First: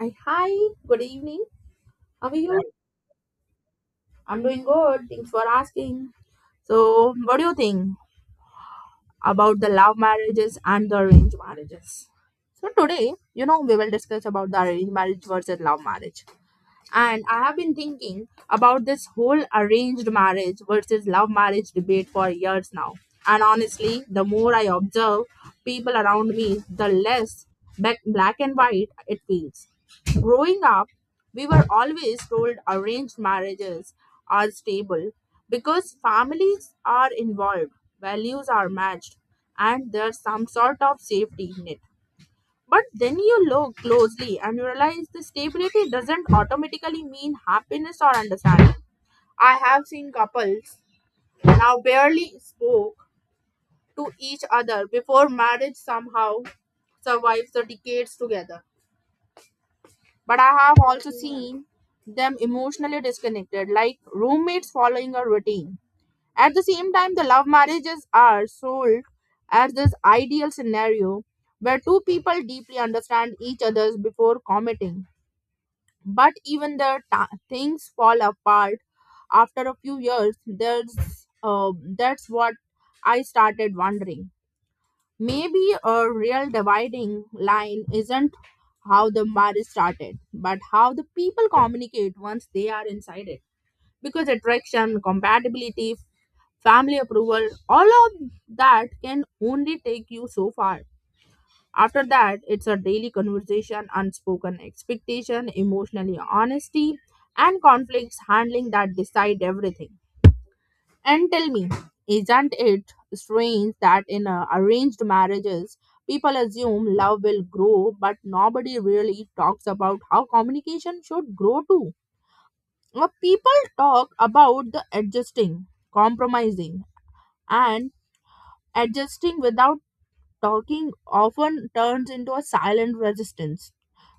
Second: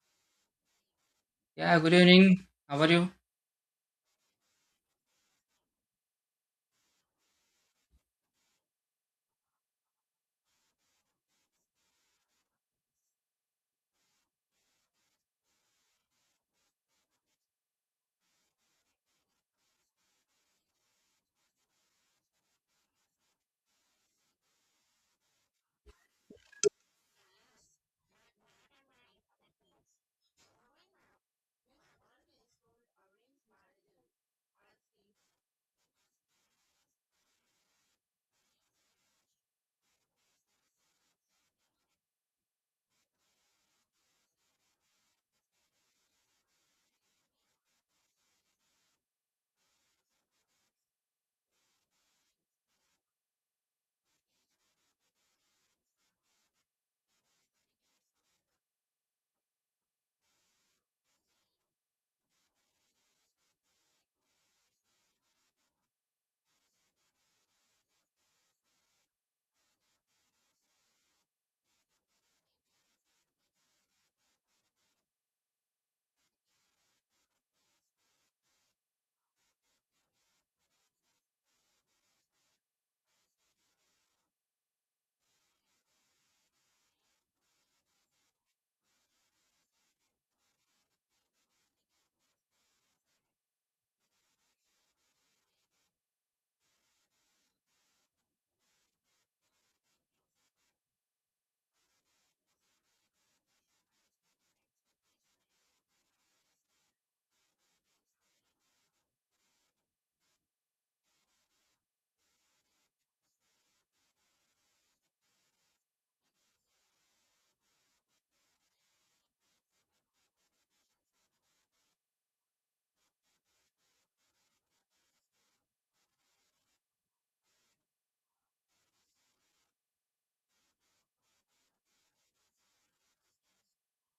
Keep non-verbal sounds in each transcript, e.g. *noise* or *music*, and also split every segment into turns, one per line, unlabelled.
Hi, hi, good evening.
Yeah, good
How are
evening.
you?
How are you?
I'm doing good. Thanks for asking. So, what do you think about the love marriages and the arranged marriages? So, today, you know, we will discuss about the arranged marriage versus love marriage. And I have been thinking about this whole arranged marriage versus love marriage debate for years now. And honestly, the more I observe people around me, the less black and white it feels. Growing up, we were always told arranged marriages are stable because families are involved, values are matched, and there's some sort of safety net. But then you look closely and you realize the stability doesn't automatically mean happiness or understanding. I have seen couples now barely spoke to each other before marriage somehow survives the decades together. But I have also seen them emotionally disconnected, like roommates following a routine. At the same time, the love marriages are sold as this ideal scenario where two people deeply understand each other before committing. But even things fall apart after a few years. There's uh, that's what I started wondering. Maybe a real dividing line isn't how the marriage started, but how the people communicate once they are inside it. Because attraction, compatibility, family approval, all of that can only take you so far. After that, it's a daily conversation, unspoken expectation, emotionally honesty, and conflicts handling that decide everything. And tell me, isn't it strange that in arranged marriages, people assume love will grow, but nobody really talks about how communication should grow too? Well, people talk about the adjusting, compromising, and adjusting without talking often turns into a silent resistance.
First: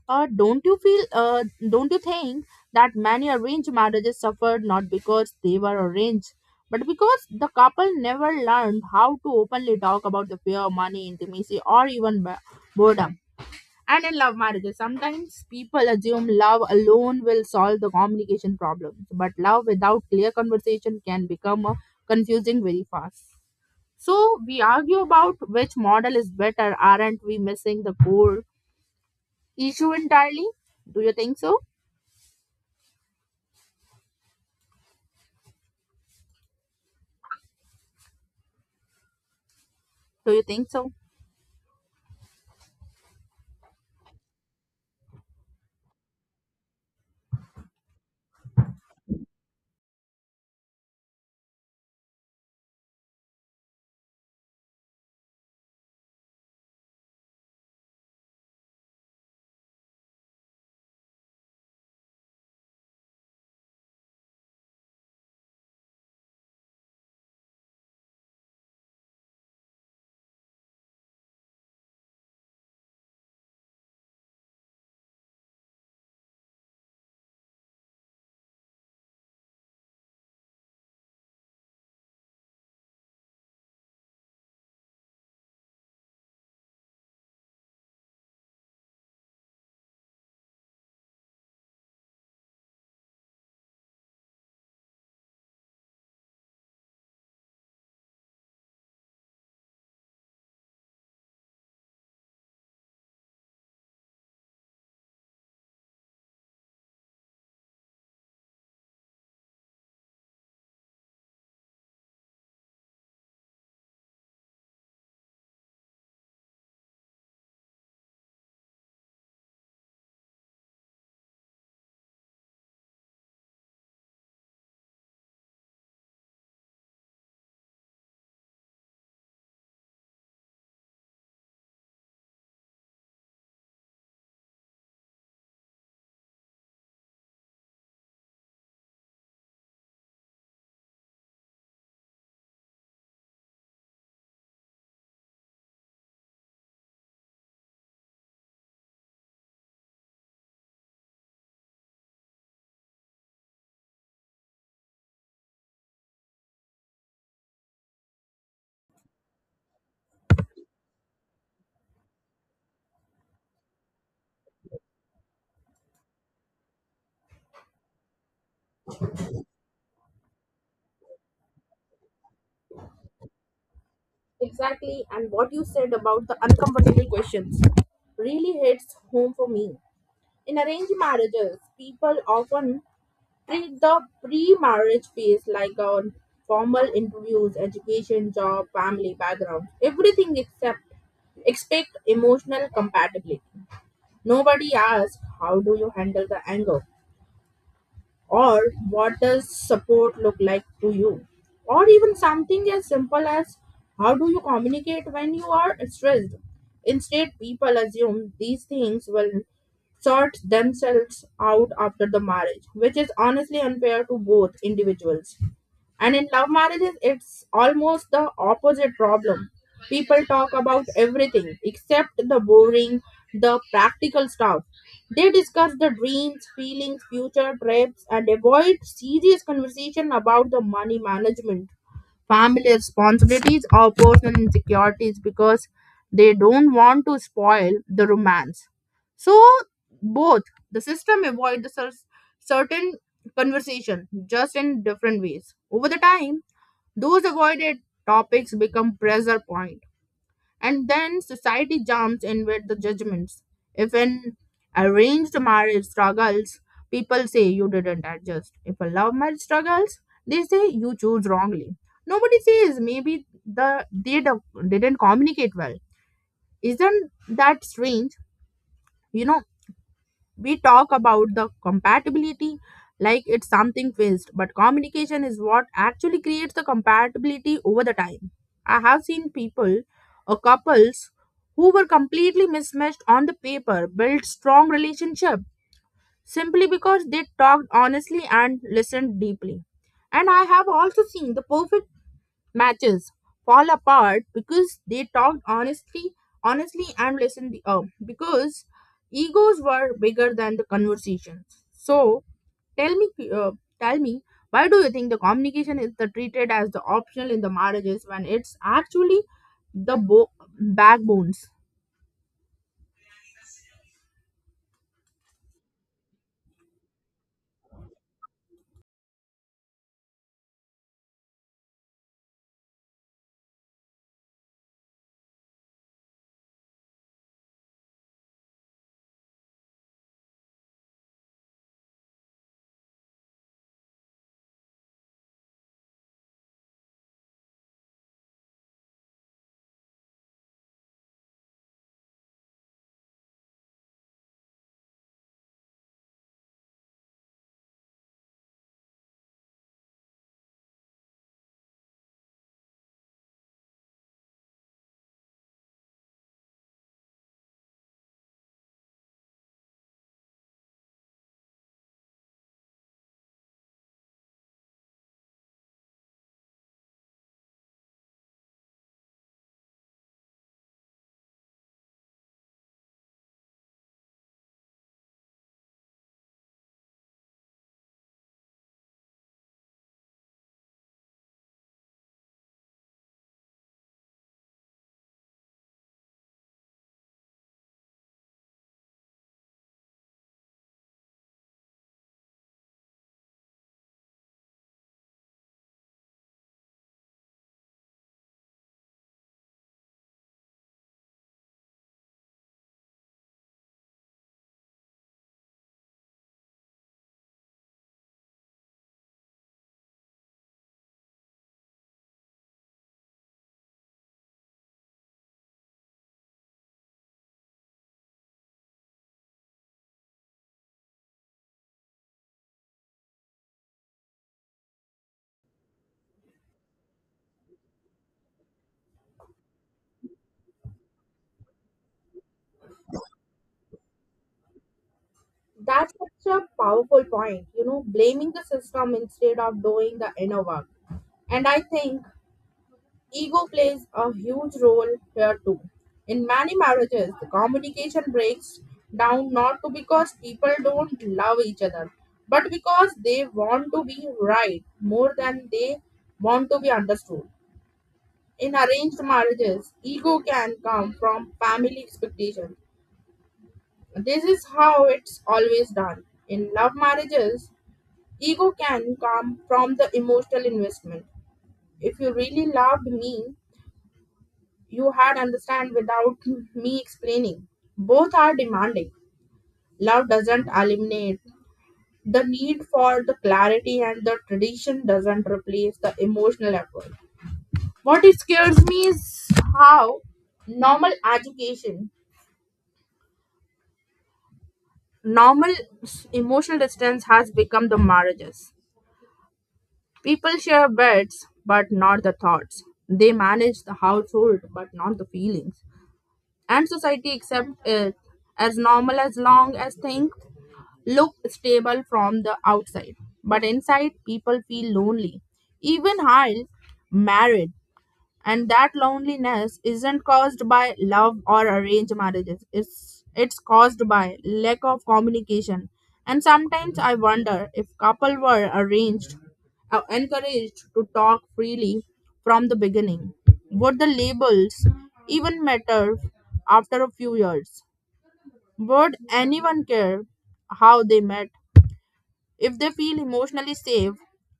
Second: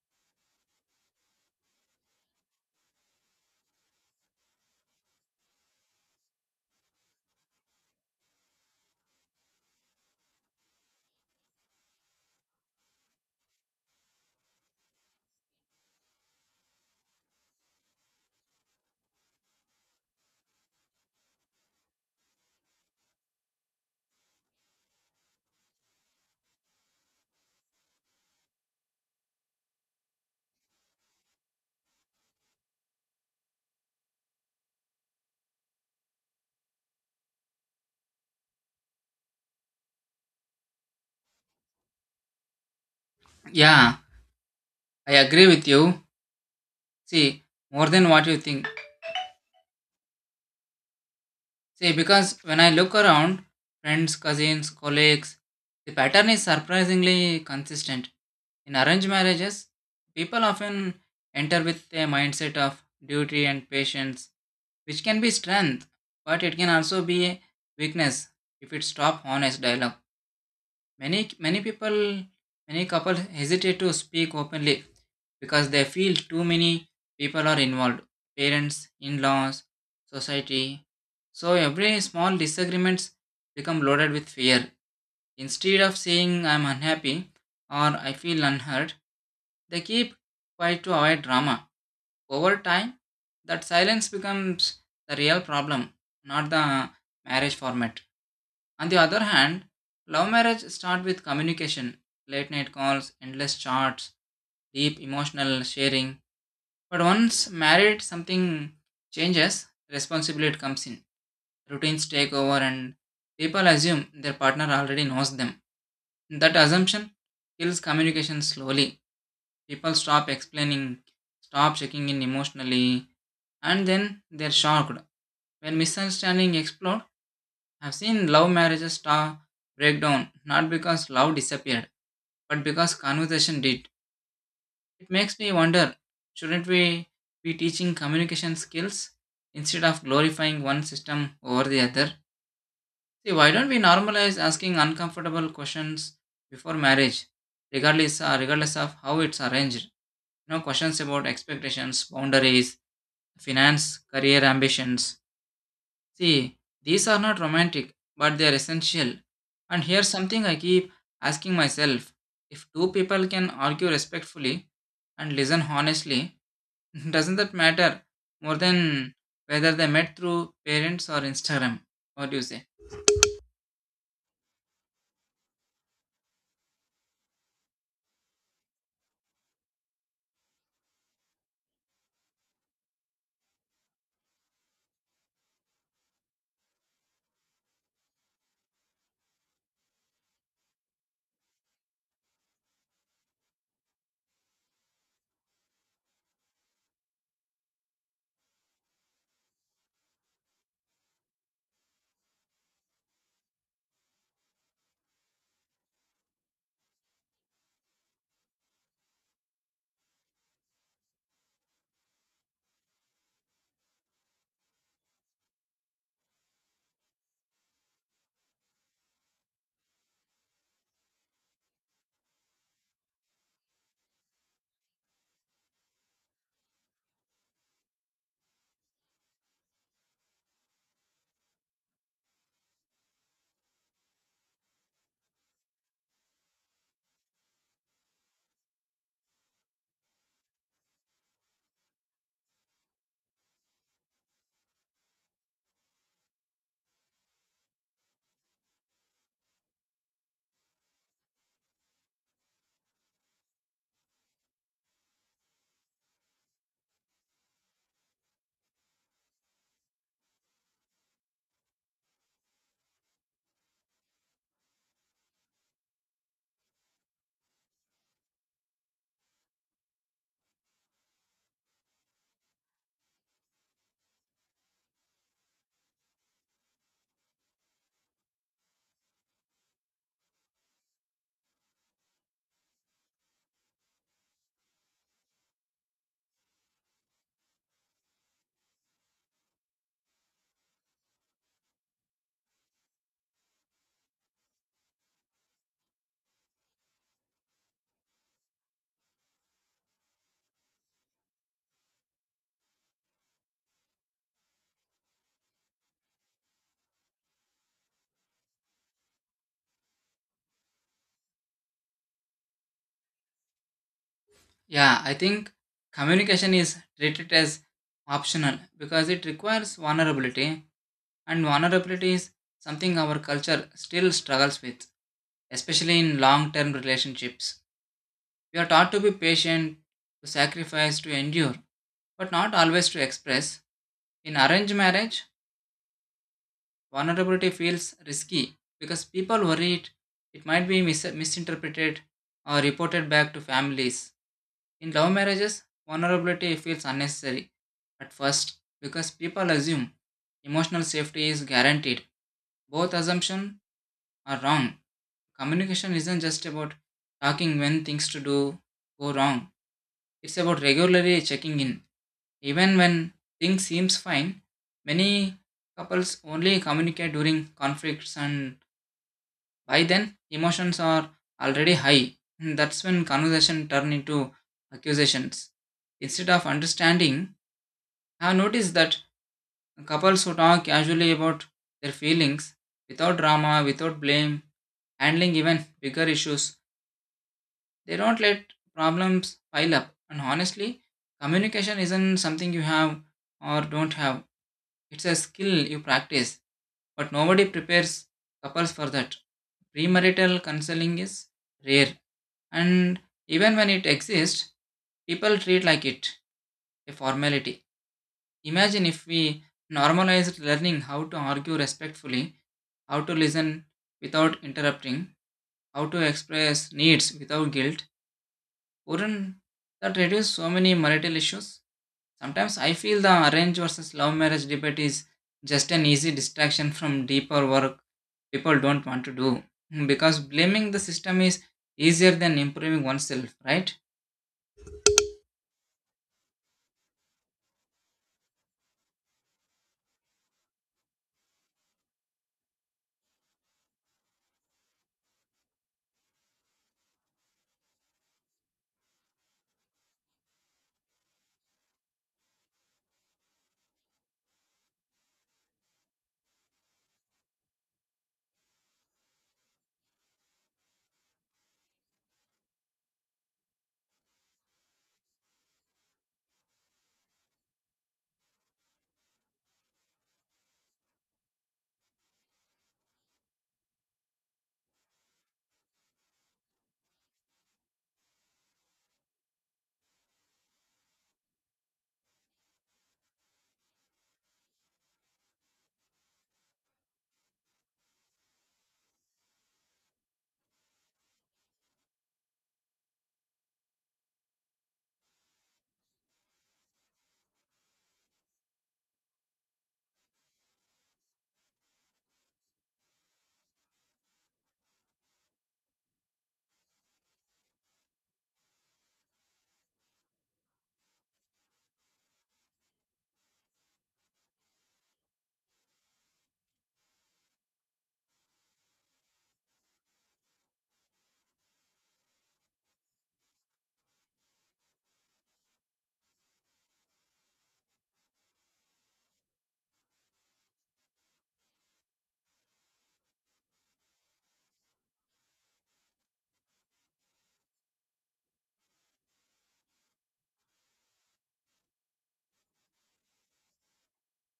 Don't you feel? Don't you think that many arranged marriages suffered not because they were arranged, but because the couple never learned how to openly talk about the fear, money, intimacy, or even boredom. And in love marriages, sometimes people assume love alone will solve the communication problems, but love without clear conversation can become confusing very fast. So we argue about which model is better. Aren't we missing the core issue entirely? Do you think so? Do you think so?
Yeah, I agree with you. See, more than what you think. See, because when I look around, friends, cousins, colleagues, the pattern is surprisingly consistent. In arranged marriages, people often enter with a mindset of duty and patience, which can be strength, but it can also be a weakness if it stops honest dialogue. Many many people many couples hesitate to speak openly because they feel too many people are involved. Parents, in-laws, society. So every small disagreements become loaded with fear. Instead of saying I'm unhappy or I feel unheard, they keep quiet to avoid drama. Over time, that silence becomes the real problem, not the marriage format. On the other hand, love marriage start with communication, late night calls, endless chats, deep emotional sharing. But once married, something changes, responsibility comes in. Routines take over, and people assume their partner already knows them. That assumption kills communication slowly. People stop explaining, stop checking in emotionally, and then they're shocked. When misunderstanding explode, I've seen love marriages star break down not because love disappeared, but because conversation did. It makes me wonder shouldn't we be teaching communication skills instead of glorifying one system over the other? See, why don't we normalize asking uncomfortable questions before marriage, regardless of how it's arranged? You know, questions about expectations, boundaries, finance, career ambitions. See, these are not romantic, but they are essential. And here's something I keep asking myself if two people can argue respectfully and listen honestly, *laughs* doesn't that matter more than whether they met through parents or Instagram? What do you say?
Exactly, and what you said about the uncomfortable questions really hits home for me. In arranged marriages, people often treat the pre marriage phase like a formal interviews, education, job, family background, everything except expect emotional compatibility. Nobody asks, how do you handle the anger? Or what does support look like to you, or even something as simple as how do you communicate when you are stressed? Instead people assume these things will sort themselves out after the marriage, which is honestly unfair to both individuals. And in love marriages, it's almost the opposite problem. People talk about everything except the boring, the practical stuff. They discuss the dreams, feelings, future trips, and avoid serious conversation about the money management, family responsibilities or personal insecurities because they don't want to spoil the romance. So both the system avoid the certain conversation just in different ways. Over the time, those avoided topics become pressure point, and then society jumps in with the judgments. If an arranged marriage struggles, people say you didn't adjust. If a love marriage struggles, they say you choose wrongly. Nobody says maybe they didn't communicate well. Isn't that strange? You know, we talk about the compatibility like it's something fixed, but communication is what actually creates the compatibility over the time. I have seen people or couples who were completely mismatched on the paper build strong relationship simply because they talked honestly and listened deeply. And I have also seen the perfect matches fall apart because they talked honestly and listened up because egos were bigger than the conversations. So tell me, tell me why do you think the communication is the treated as the optional in the marriages when it's actually the backbones?
Yeah, I think communication is treated as optional because it requires vulnerability, and vulnerability is something our culture still struggles with, especially in long term relationships. We are taught to be patient, to sacrifice, to endure, but not always to express. In arranged marriage, vulnerability feels risky because people it might be misinterpreted or reported back to families. In love marriages, vulnerability feels unnecessary at first because people assume emotional safety is guaranteed. Both assumptions are wrong. Communication isn't just about talking when things to do go wrong. It's about regularly checking in. Even when things seems fine, many couples only communicate during conflicts, and by then emotions are already high. And that's when conversation turn into accusations. Instead of understanding, I have noticed that couples who talk casually about their feelings, without drama, without blame, handling even bigger issues, they don't let problems pile up. And honestly, communication isn't something you have or don't have. It's a skill you practice, but nobody prepares couples for that. Premarital counseling is rare, and even when it exists, people treat like it a formality. Imagine if we normalized learning how to argue respectfully, how to listen without interrupting, how to express needs without guilt. Wouldn't that reduce so many marital issues? Sometimes I feel the arrange versus love marriage debate is just an easy distraction from deeper work people don't want to do *laughs* because blaming the system is easier than improving oneself, right?
That's such a powerful point, you know, blaming the system instead of doing the inner work. And I think ego plays a huge role here too. In many marriages, the communication breaks down not to because people don't love each other, but because they want to be right more than they want to be understood. In arranged marriages, ego can come from family expectations. This is how it's always done. In love marriages, ego can come from the emotional investment. If you really loved me, you had understand without me explaining. Both are demanding. Love doesn't eliminate the need for the clarity, and the tradition doesn't replace the emotional effort. What it scares me is how normal education, normal emotional distance has become the marriages. People share beds, but not the thoughts. They manage the household, but not the feelings. And society accepts it as normal as long as things look stable from the outside, but inside people feel lonely, even while married. And that loneliness isn't caused by love or arranged marriages. It's caused by lack of communication. And sometimes I wonder if couple were arranged, encouraged to talk freely from the beginning, would the labels even matter after a few years? Would anyone care how they met? If they feel emotionally safe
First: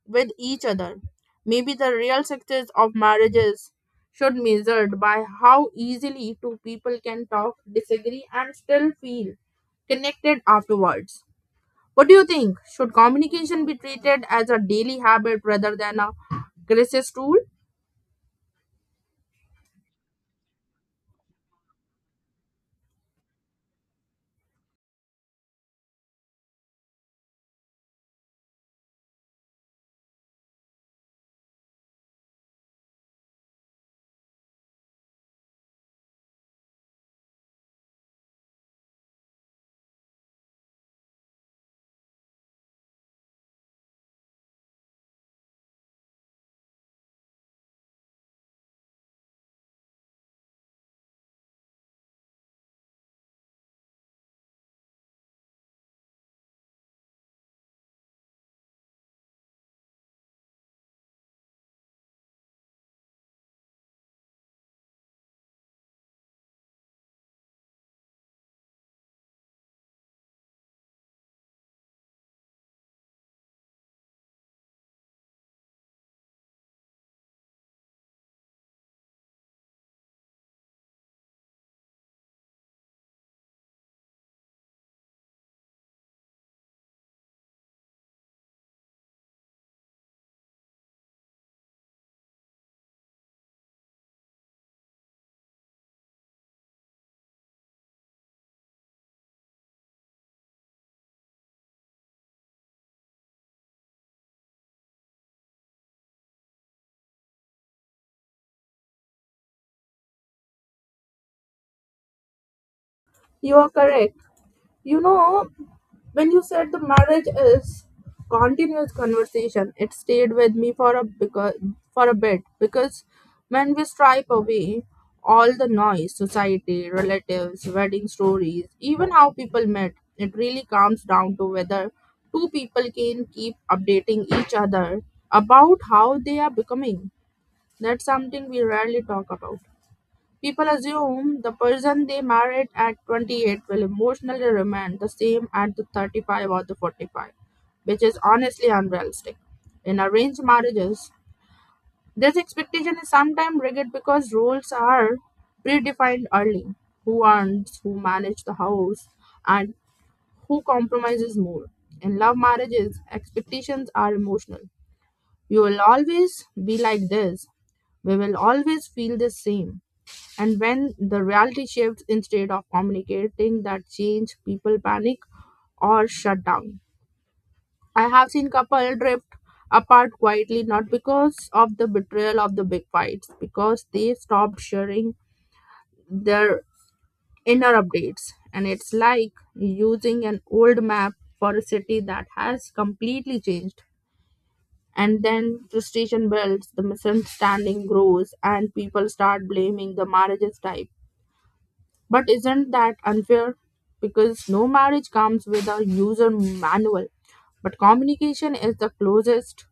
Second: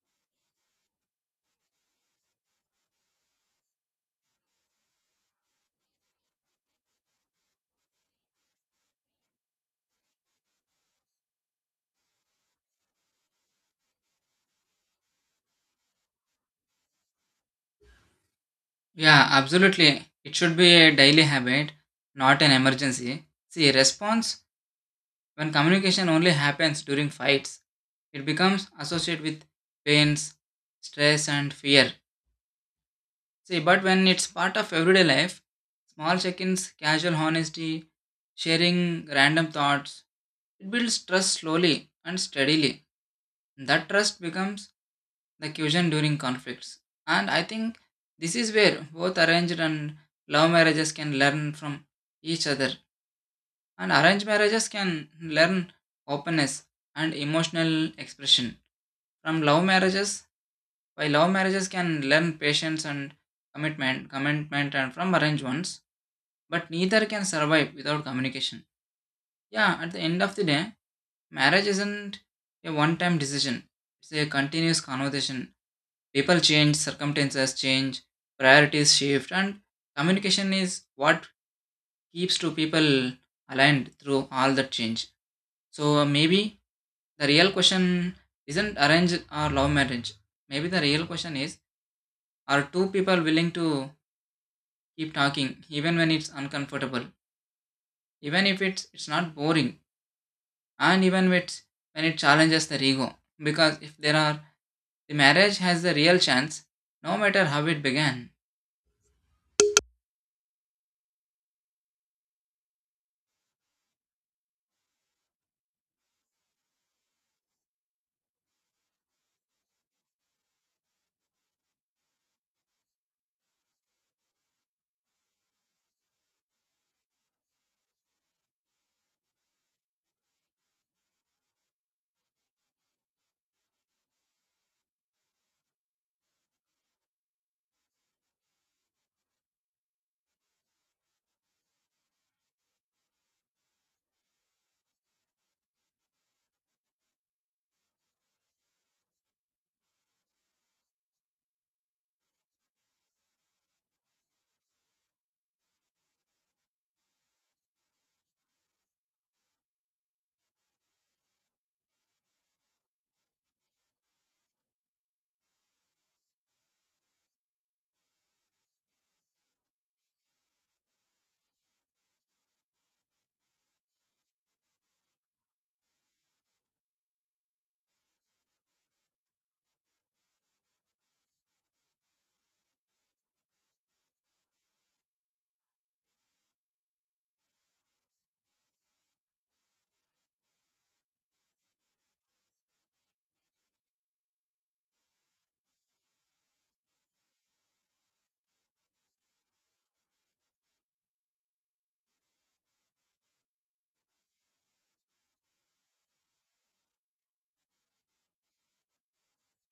with each other, maybe the real success of marriages should measured by how easily two people can talk, disagree, and still feel connected afterwards. What do you think? Should communication be treated as a daily habit rather than a crisis tool?
Yeah, absolutely. It should be a daily habit, not an emergency. See, response when communication only happens during fights, it becomes associated with pains, stress, and fear. See, but when it's part of everyday life, small check ins, casual honesty, sharing random thoughts, it builds trust slowly and steadily. That trust becomes the cushion during conflicts. And I think this is where both arranged and love marriages can learn from each other. And arranged marriages can learn openness and emotional expression. From love marriages, while love marriages can learn patience and commitment and from arranged ones, but neither can survive without communication. Yeah, at the end of the day, marriage isn't a one-time decision. It's a continuous conversation. People change, circumstances change, priorities shift, and communication is what keeps two people aligned through all that change. So maybe the real question isn't arranged or love marriage. Maybe the real question is are two people willing to keep talking even when it's uncomfortable, even if it's not boring, and even when it's when it challenges the ego, because if there are, the marriage has a real chance, no matter how it began.
You are correct. You know, when you said the marriage is continuous conversation, it stayed with me for a because for a bit because when we stripe away all the noise, society, relatives, wedding stories, even how people met, it really comes down to whether two people can keep updating each other about how they are becoming. That's something we rarely talk about. People assume the person they married at 28 will emotionally remain the same at the 35 or the 45, which is honestly unrealistic. In arranged marriages, this expectation is sometimes rigid because roles are predefined early, who earns, who manages the house, and who compromises more. In love marriages, expectations are emotional. You will always be like this. We will always feel the same. And when the reality shifts, instead of communicating that change, people panic or shut down. I have seen couple drift apart quietly, not because of the betrayal of the big fights, because they stopped sharing their inner updates. And it's like using an old map for a city that has completely changed. And then frustration builds, the misunderstanding grows, and people start blaming the marriages type. But isn't that unfair? Because no marriage comes with a user manual, but communication is the closest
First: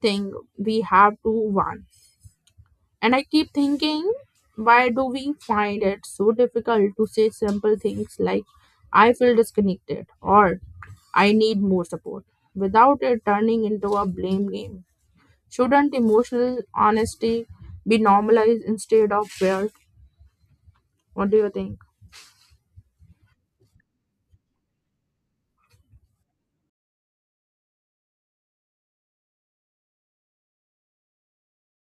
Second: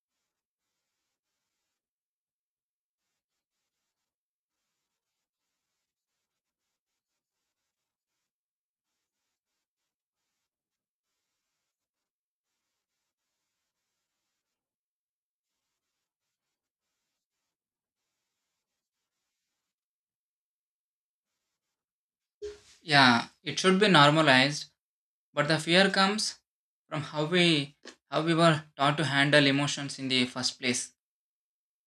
thing we have to one. And I keep thinking, why do we find it so difficult to say simple things like, I feel disconnected or I need more support, without it turning into a blame game? Shouldn't emotional honesty be normalized instead of feared? What do you think?
Yeah, it should be normalized, but the fear comes from how we were taught to handle emotions in the first place.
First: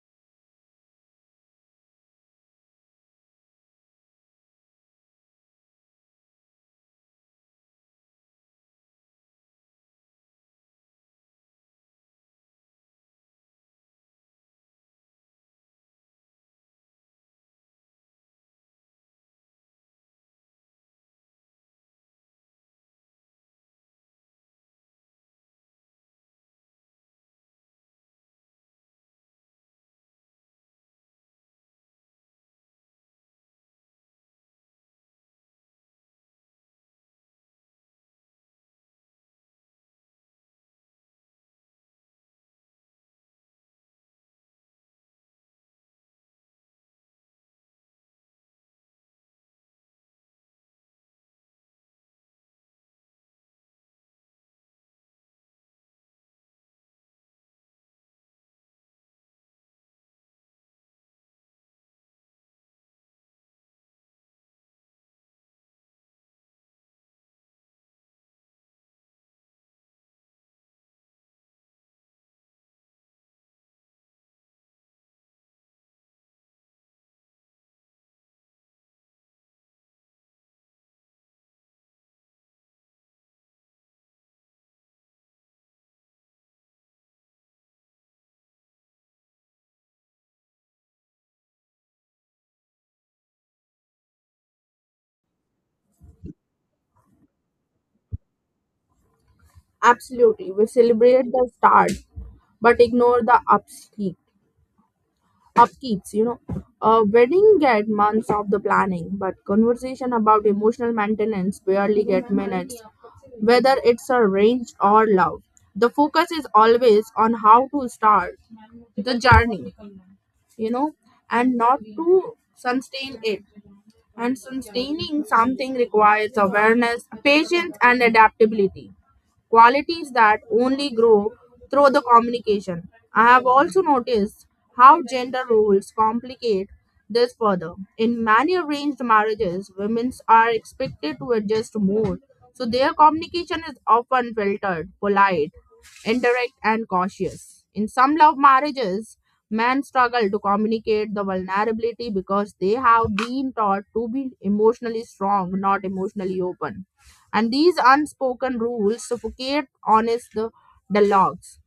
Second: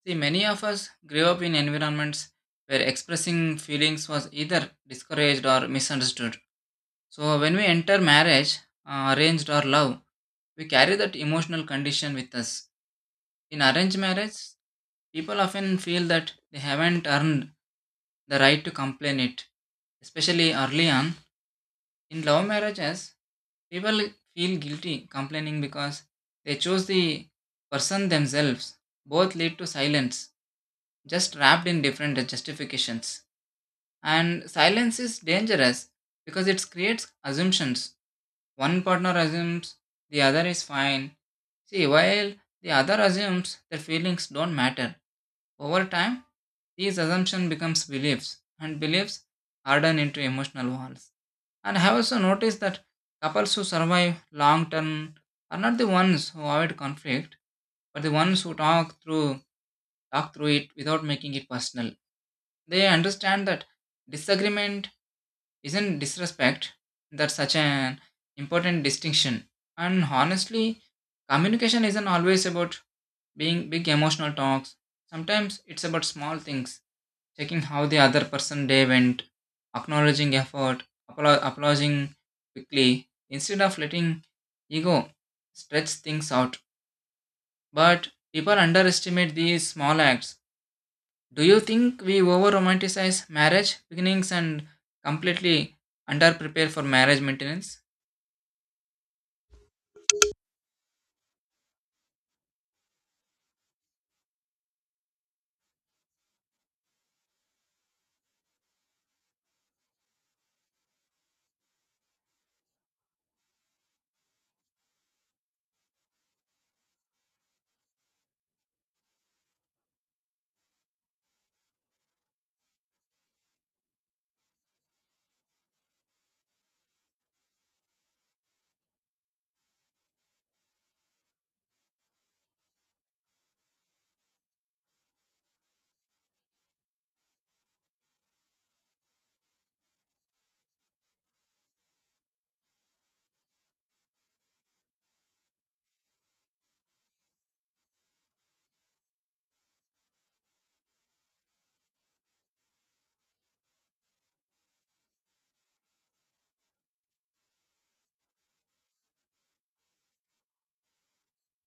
See, many of us grew up in environments where expressing feelings was either discouraged or misunderstood. So when we enter marriage, arranged or love, we carry that emotional condition with us. In arranged marriage, people often feel that they haven't earned the right to complain it, especially early on. In love marriages, people feel guilty complaining because they chose the person themselves. Both lead to silence, just wrapped in different justifications. And silence is dangerous because it creates assumptions. One partner assumes the other is fine. See, while the other assumes that feelings don't matter. Over time, these assumptions becomes beliefs, and beliefs harden into emotional walls. And I have also noticed that couples who survive long term are not the ones who avoid conflict, but the ones who talk through it without making it personal. They understand that disagreement isn't disrespect, that such an important distinction. And honestly, communication isn't always about being big emotional talks. Sometimes it's about small things, checking how the other person day went, acknowledging effort, applauding quickly instead of letting ego stretch things out. But people underestimate these small acts. Do you think we over romanticize marriage beginnings and completely under prepare for marriage maintenance?
Absolutely. We celebrate the start but ignore the upkeep. Upkeeps, you know. A wedding get months of the planning, but conversation about emotional maintenance barely get minutes, whether it's arranged or love. The focus is always on how to start the journey, you know, and not to sustain it. And sustaining something requires awareness, patience, and adaptability, qualities that only grow through the communication. I have also noticed how gender roles complicate this further. In many arranged marriages, women are expected to adjust more, so their communication is often filtered, polite, indirect, and cautious. In some love marriages, men struggle to communicate the vulnerability because they have been taught to be emotionally strong, not emotionally open. And these unspoken rules suffocate honest dialogues.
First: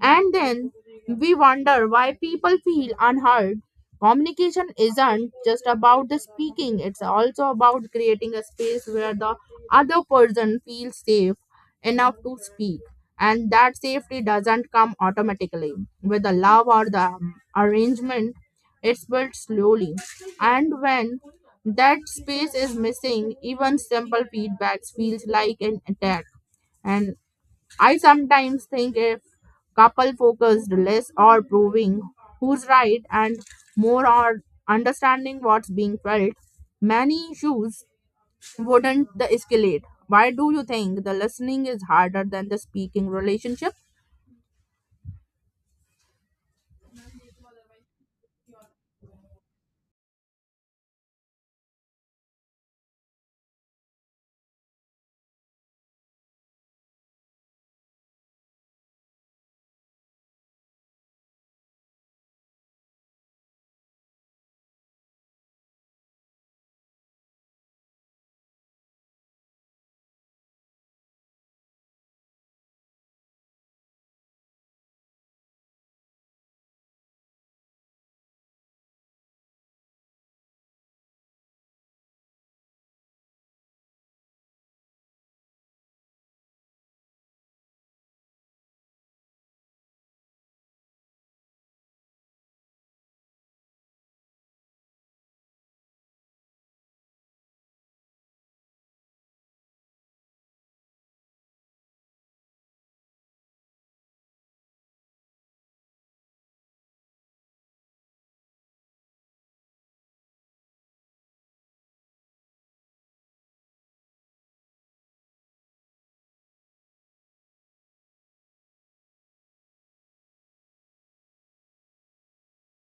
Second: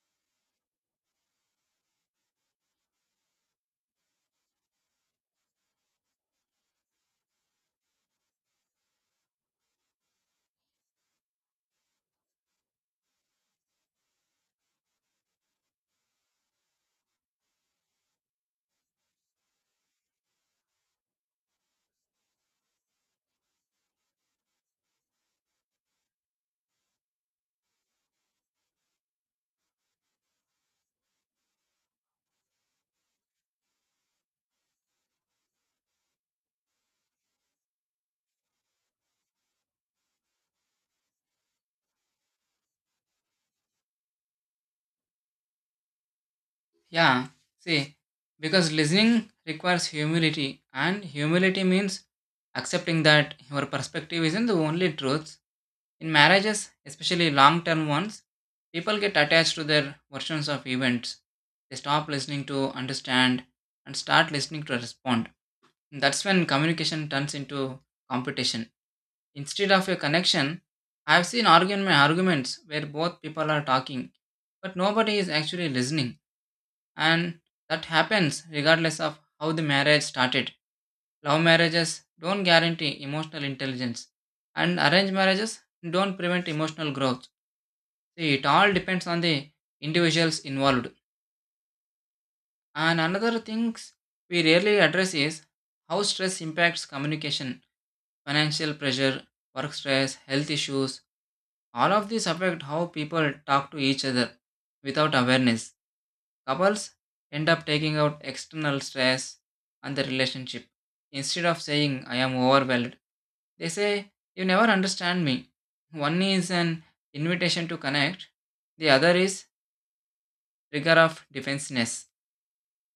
And then we wonder why people feel unheard. Communication isn't just about the speaking, it's also about creating a space where the other person feels safe enough to speak. And that safety doesn't come automatically with the love or the arrangement, it's built slowly. And when that space is missing, even simple feedbacks feels like an attack. And I sometimes think if couple focused less on proving who's right and more on understanding what's being felt, many issues wouldn't the escalate. Why do you think the listening is harder than the speaking relationship?
Yeah, see, because listening requires humility, and humility means accepting that your perspective isn't the only truth. In marriages, especially long term ones, people get attached to their versions of events. They stop listening to understand and start listening to respond. That's when communication turns into competition. Instead of a connection, I have seen arguments where both people are talking, but nobody is actually listening. And that happens regardless of how the marriage started. Love marriages don't guarantee emotional intelligence, and arranged marriages don't prevent emotional growth. See, it all depends on the individuals involved. And another things we rarely address is how stress impacts communication, financial pressure, work stress, health issues. All of these affect how people talk to each other without awareness. Couples end up taking out external stress on the relationship. Instead of saying, "I am overwhelmed," they say, "You never understand me." One is an invitation to connect, the other is trigger of defensiveness.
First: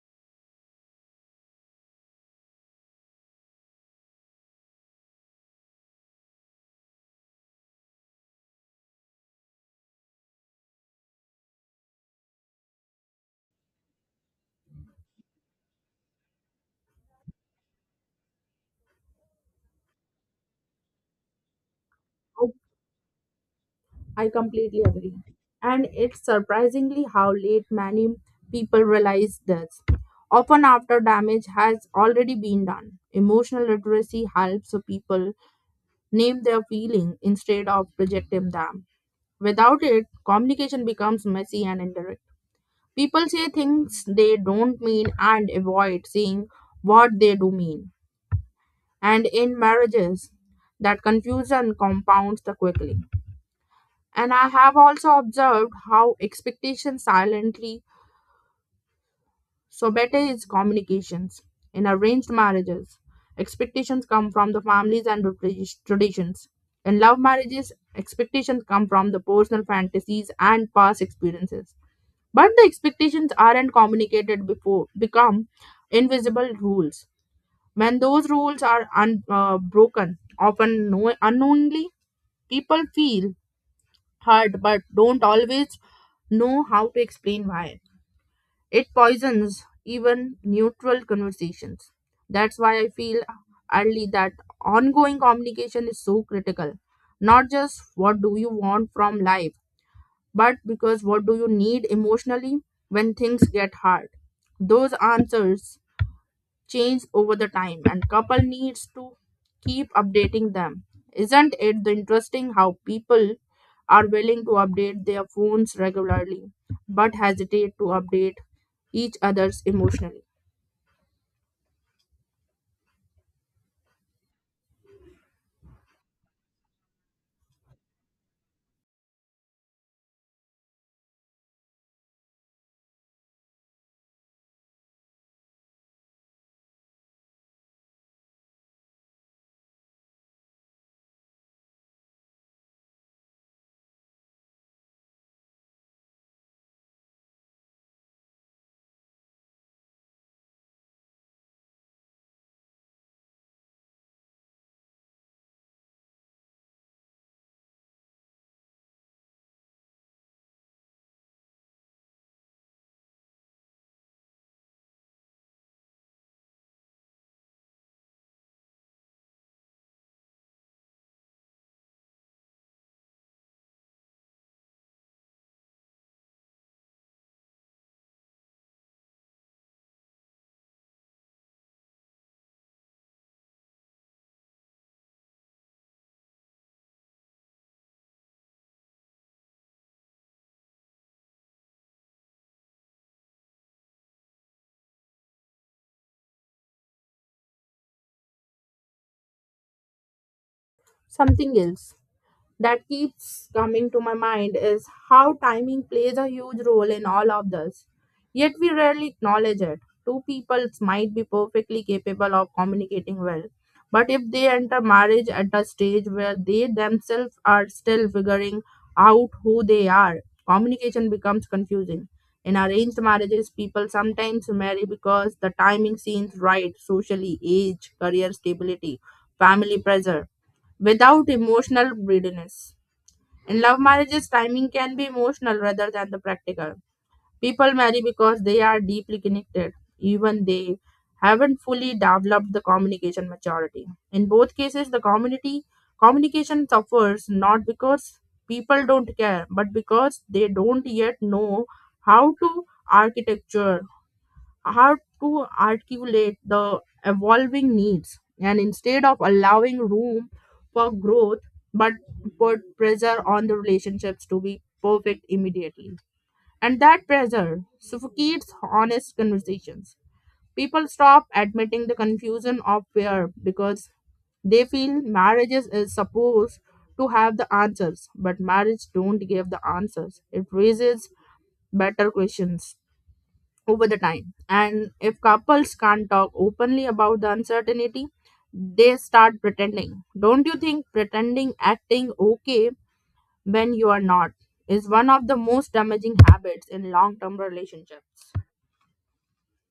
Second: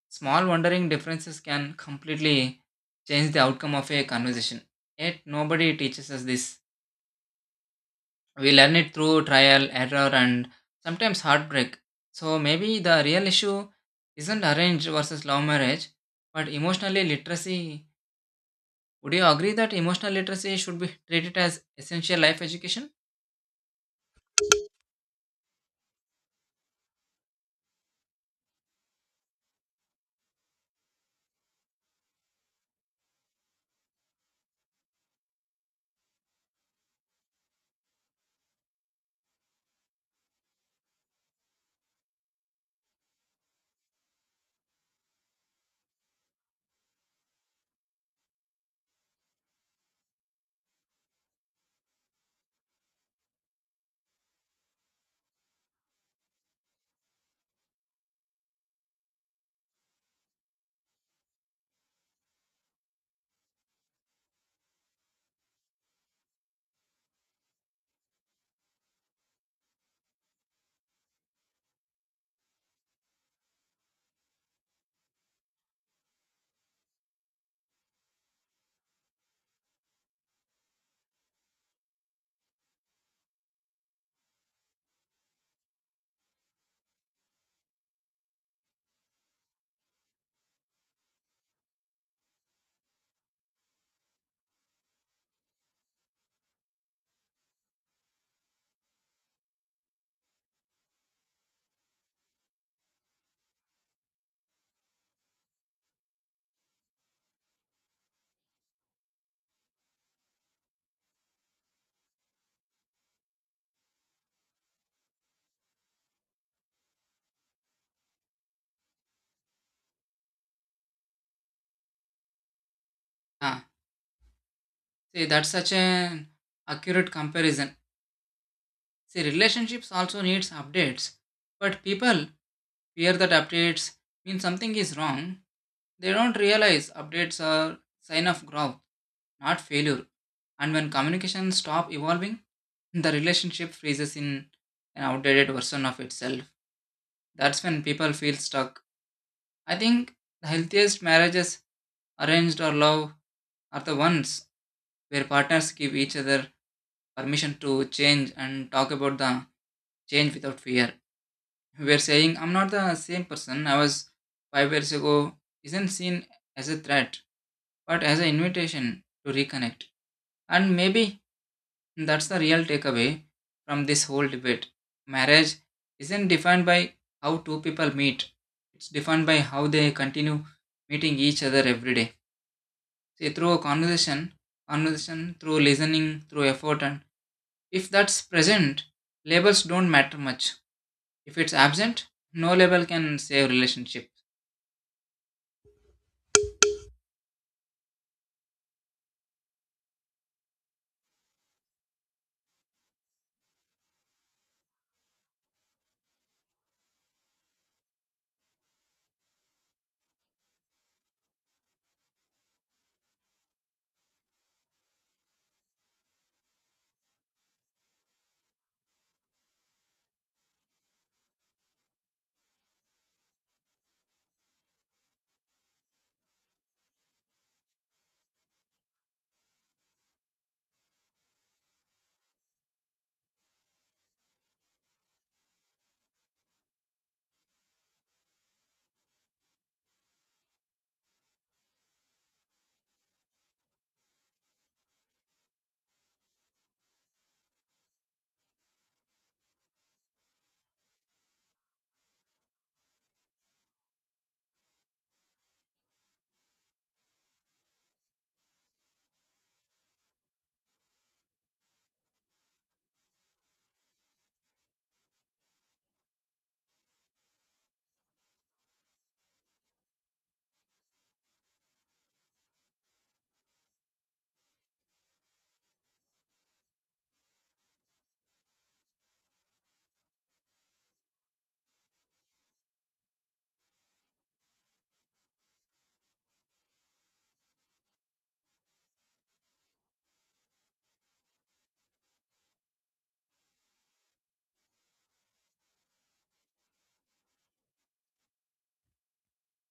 Small wondering differences can completely change the outcome of a conversation. Yet nobody teaches us this. We learn it through trial, error, and sometimes heartbreak. So maybe the real issue isn't arranged versus love marriage, but emotional literacy. Would you agree that emotional literacy should be treated as essential life
Oh,
education?
I completely agree. And it's surprisingly how late many people realize this. Often after damage has already been done. Emotional literacy helps people name their feeling instead of projecting them. Without it, communication becomes messy and indirect. People say things they don't mean and avoid saying what they do mean. And in marriages, that confusion compounds the quickly. And I have also observed how expectations silently so, better is communications. In arranged marriages, expectations come from the families and the traditions. In love marriages, expectations come from the personal fantasies and past experiences. But the expectations aren't communicated before become invisible rules. When those rules are broken, often unknowingly, people feel hurt but don't always know how to explain why. It poisons even neutral conversations. That's why I feel early that ongoing communication is so critical. Not just what do you want from life, but because what do you need emotionally when things get hard. Those answers change over the time and couple needs to keep updating them. Isn't it the interesting how people are willing to update their phones regularly but hesitate to update each other's emotionally.
Ah, see, that's such an accurate comparison. See, relationships also needs updates, but people fear that updates mean something is wrong. They don't realize updates are sign of growth, not failure. And when communication stop evolving, the relationship freezes in an outdated version of itself. That's when people feel stuck. I think the healthiest marriages, arranged or love, are the ones where partners give each other permission to change and talk about the change without fear. We're saying, I'm not the same person I was 5 years ago, isn't seen as a threat, but as an invitation to reconnect. And maybe that's the real takeaway from this whole debate. Marriage isn't defined by how two people meet, it's defined by how they continue meeting each other every day. See, through a conversation, through listening, through effort, and if that's present, labels don't matter much. If it's absent, no label can save relationship.
Something else that keeps coming to my mind is how timing plays a huge role in all of this. Yet we rarely acknowledge it. Two people might be perfectly capable of communicating well, but if they enter marriage at a stage where they themselves are still figuring out who they are, communication becomes confusing. In arranged marriages, people sometimes marry because the timing seems right socially, age, career stability, family pressure without emotional readiness. In love marriages, timing can be emotional rather than the practical. People marry because they are deeply connected, even they haven't fully developed the communication maturity. In both cases, the community communication suffers not because people don't care, but because they don't yet know how to architecture how to articulate the evolving needs and instead of allowing room for growth but put pressure on the relationships to be perfect immediately and that pressure suffocates honest conversations. People stop admitting the confusion of fear because they feel marriages is supposed to have the answers, but marriage don't give the answers, it raises better questions over the time. And if couples can't talk openly about the uncertainty, they start pretending. Don't you think pretending acting okay when you are not is one of the most damaging habits in long term relationships?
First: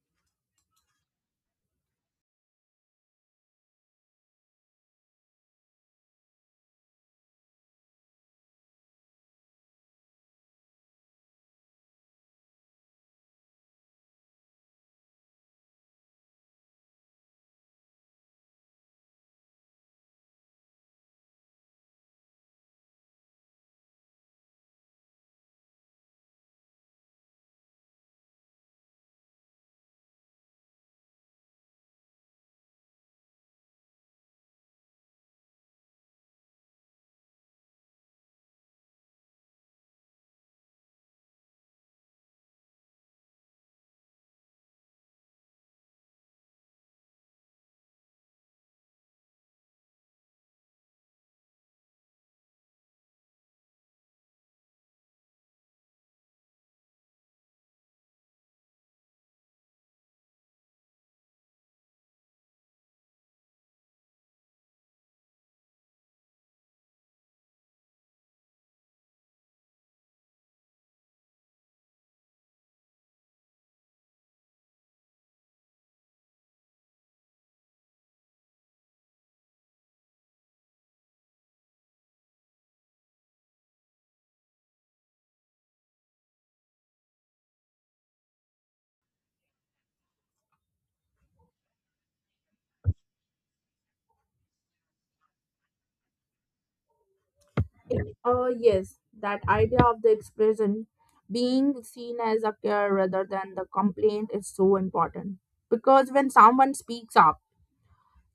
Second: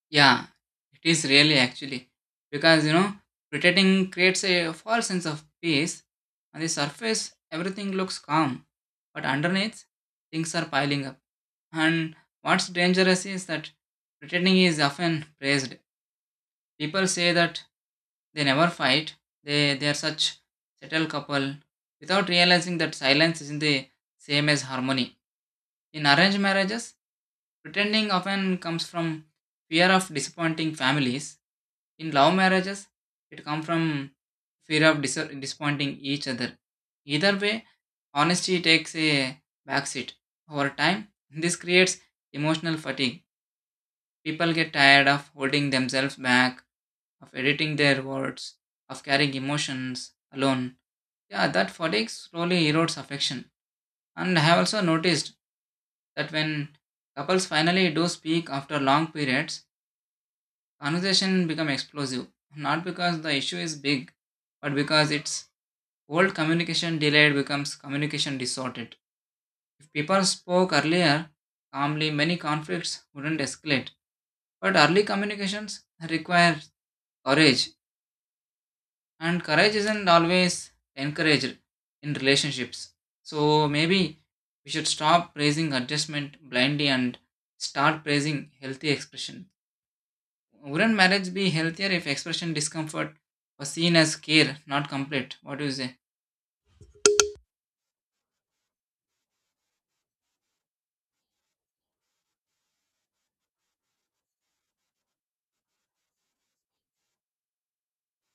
Yeah, it is really actually because you know pretending creates a false sense of peace. On the surface, everything looks calm, but underneath, things are piling up. And what's dangerous is that pretending is often praised. People say that they never fight. They are such settled couple without realizing that silence isn't the same as harmony. In arranged marriages, pretending often comes from fear of disappointing families. In love marriages, it comes from fear of disappointing each other. Either way, honesty takes a backseat. Over time, this creates emotional fatigue. People get tired of holding themselves back, of editing their words, of carrying emotions alone. Yeah, that fatigue slowly erodes affection. And I have also noticed that when couples finally do speak after long periods, conversation become explosive, not because the issue is big, but because it's old. Communication delayed becomes communication distorted. If people spoke earlier, calmly, many conflicts wouldn't escalate. But early communications require courage, and courage isn't always encouraged in relationships. So maybe we should stop praising adjustment blindly and start praising healthy expression. Wouldn't marriage be healthier if expression discomfort was seen as care, not complete? What do you say?
Yes, that idea of the expression being seen as a care rather than the complaint is so important. Because when someone speaks up,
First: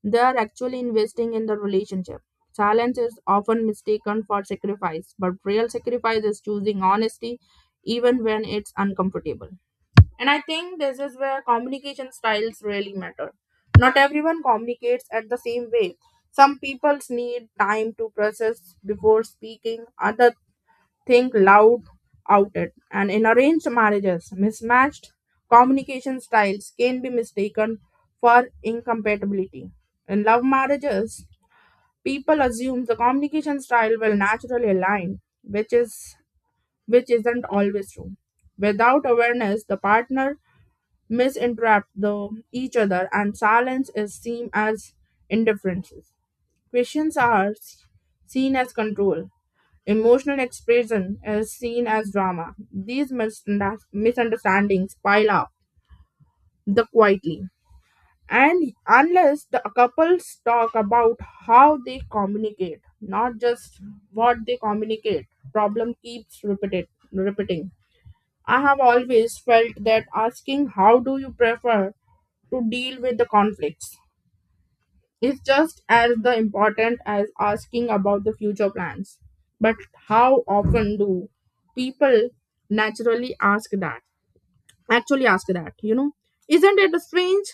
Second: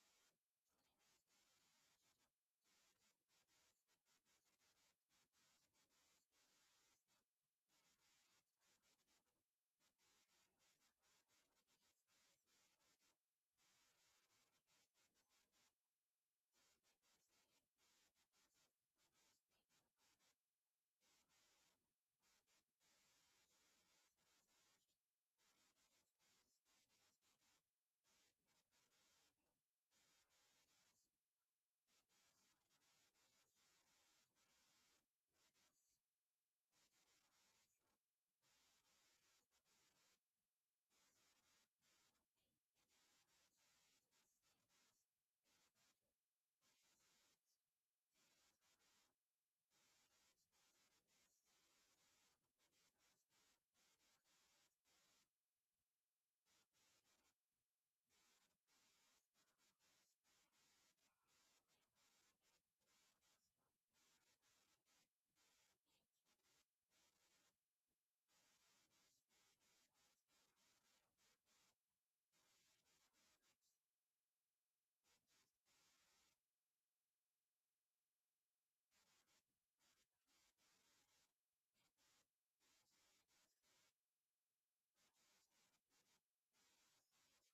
they are actually investing in the relationship. Silence is often mistaken for sacrifice, but real sacrifice is choosing honesty even when it's uncomfortable. And I think this is where communication styles really matter. Not everyone communicates at the same way. Some people need time to process before speaking, others think loud out it. And in arranged marriages, mismatched communication styles can be mistaken for incompatibility. In love marriages, people assume the communication style will naturally align, which isn't always true. Without awareness, the partner misinterpret the each other and silence is seen as indifference. Questions are seen as control, emotional expression is seen as drama. These misunderstandings pile up the quietly. And unless the couples talk about how they communicate, not just what they communicate, problem keeps repeating. I have always felt that asking how do you prefer to deal with the conflicts is just as the important as asking about the future plans. But how often do people naturally ask that? Actually, ask that, you know? Isn't it strange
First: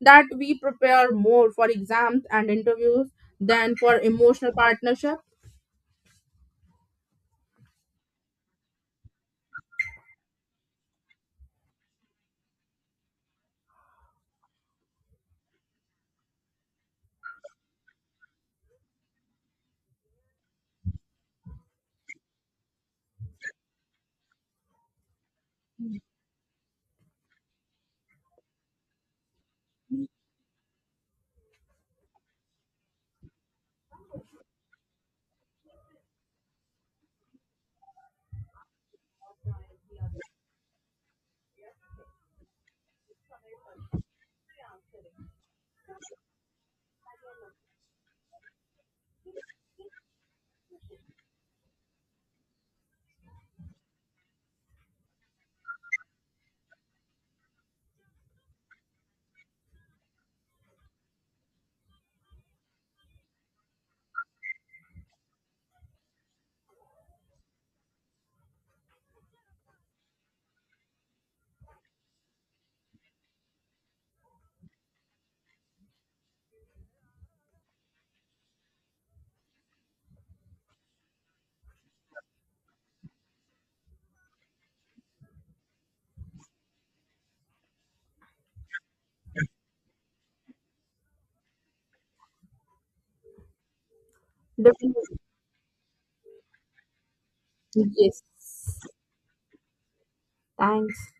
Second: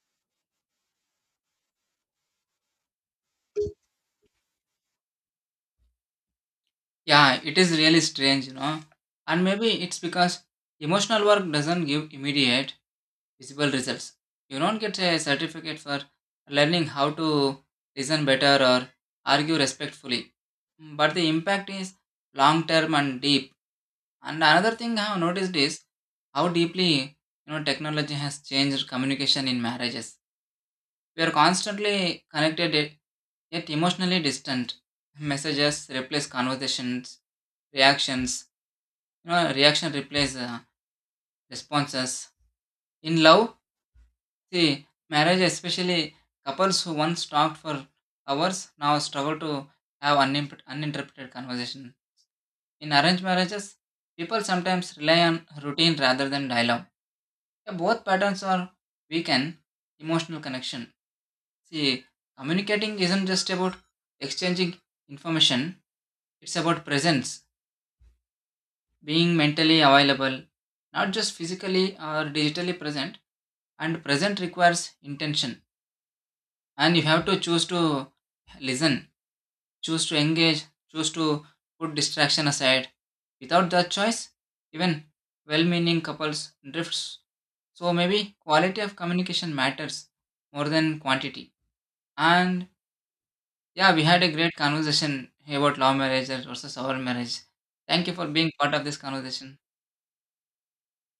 that we prepare more for exams and interviews than for emotional partnership?
Yeah, it is really strange, you know. And maybe it's because emotional work doesn't give immediate visible results. You don't get a certificate for learning how to listen better or argue respectfully. But the impact is long term and deep. And another thing I have noticed is how deeply you know technology has changed communication in marriages. We are constantly connected yet emotionally distant. Messages replace conversations, reactions. You know, reaction replaces responses. In love, see, marriage, especially couples who once talked for hours now struggle to have uninterrupted conversation. In arranged marriages, people sometimes rely on routine rather than dialogue. Yeah, both patterns are weaken emotional connection. See, communicating isn't just about exchanging information; it's about presence, being mentally available, not just physically or digitally present. And present requires intention, and you have to choose to listen, choose to engage, choose to put distraction aside. Without that choice, even well meaning couples drifts. So maybe quality of communication matters more than quantity. And yeah, we had a great
Definitely.
conversation about law marriage versus our marriage. Thank you
Yes.
for being part of this conversation.
Thanks.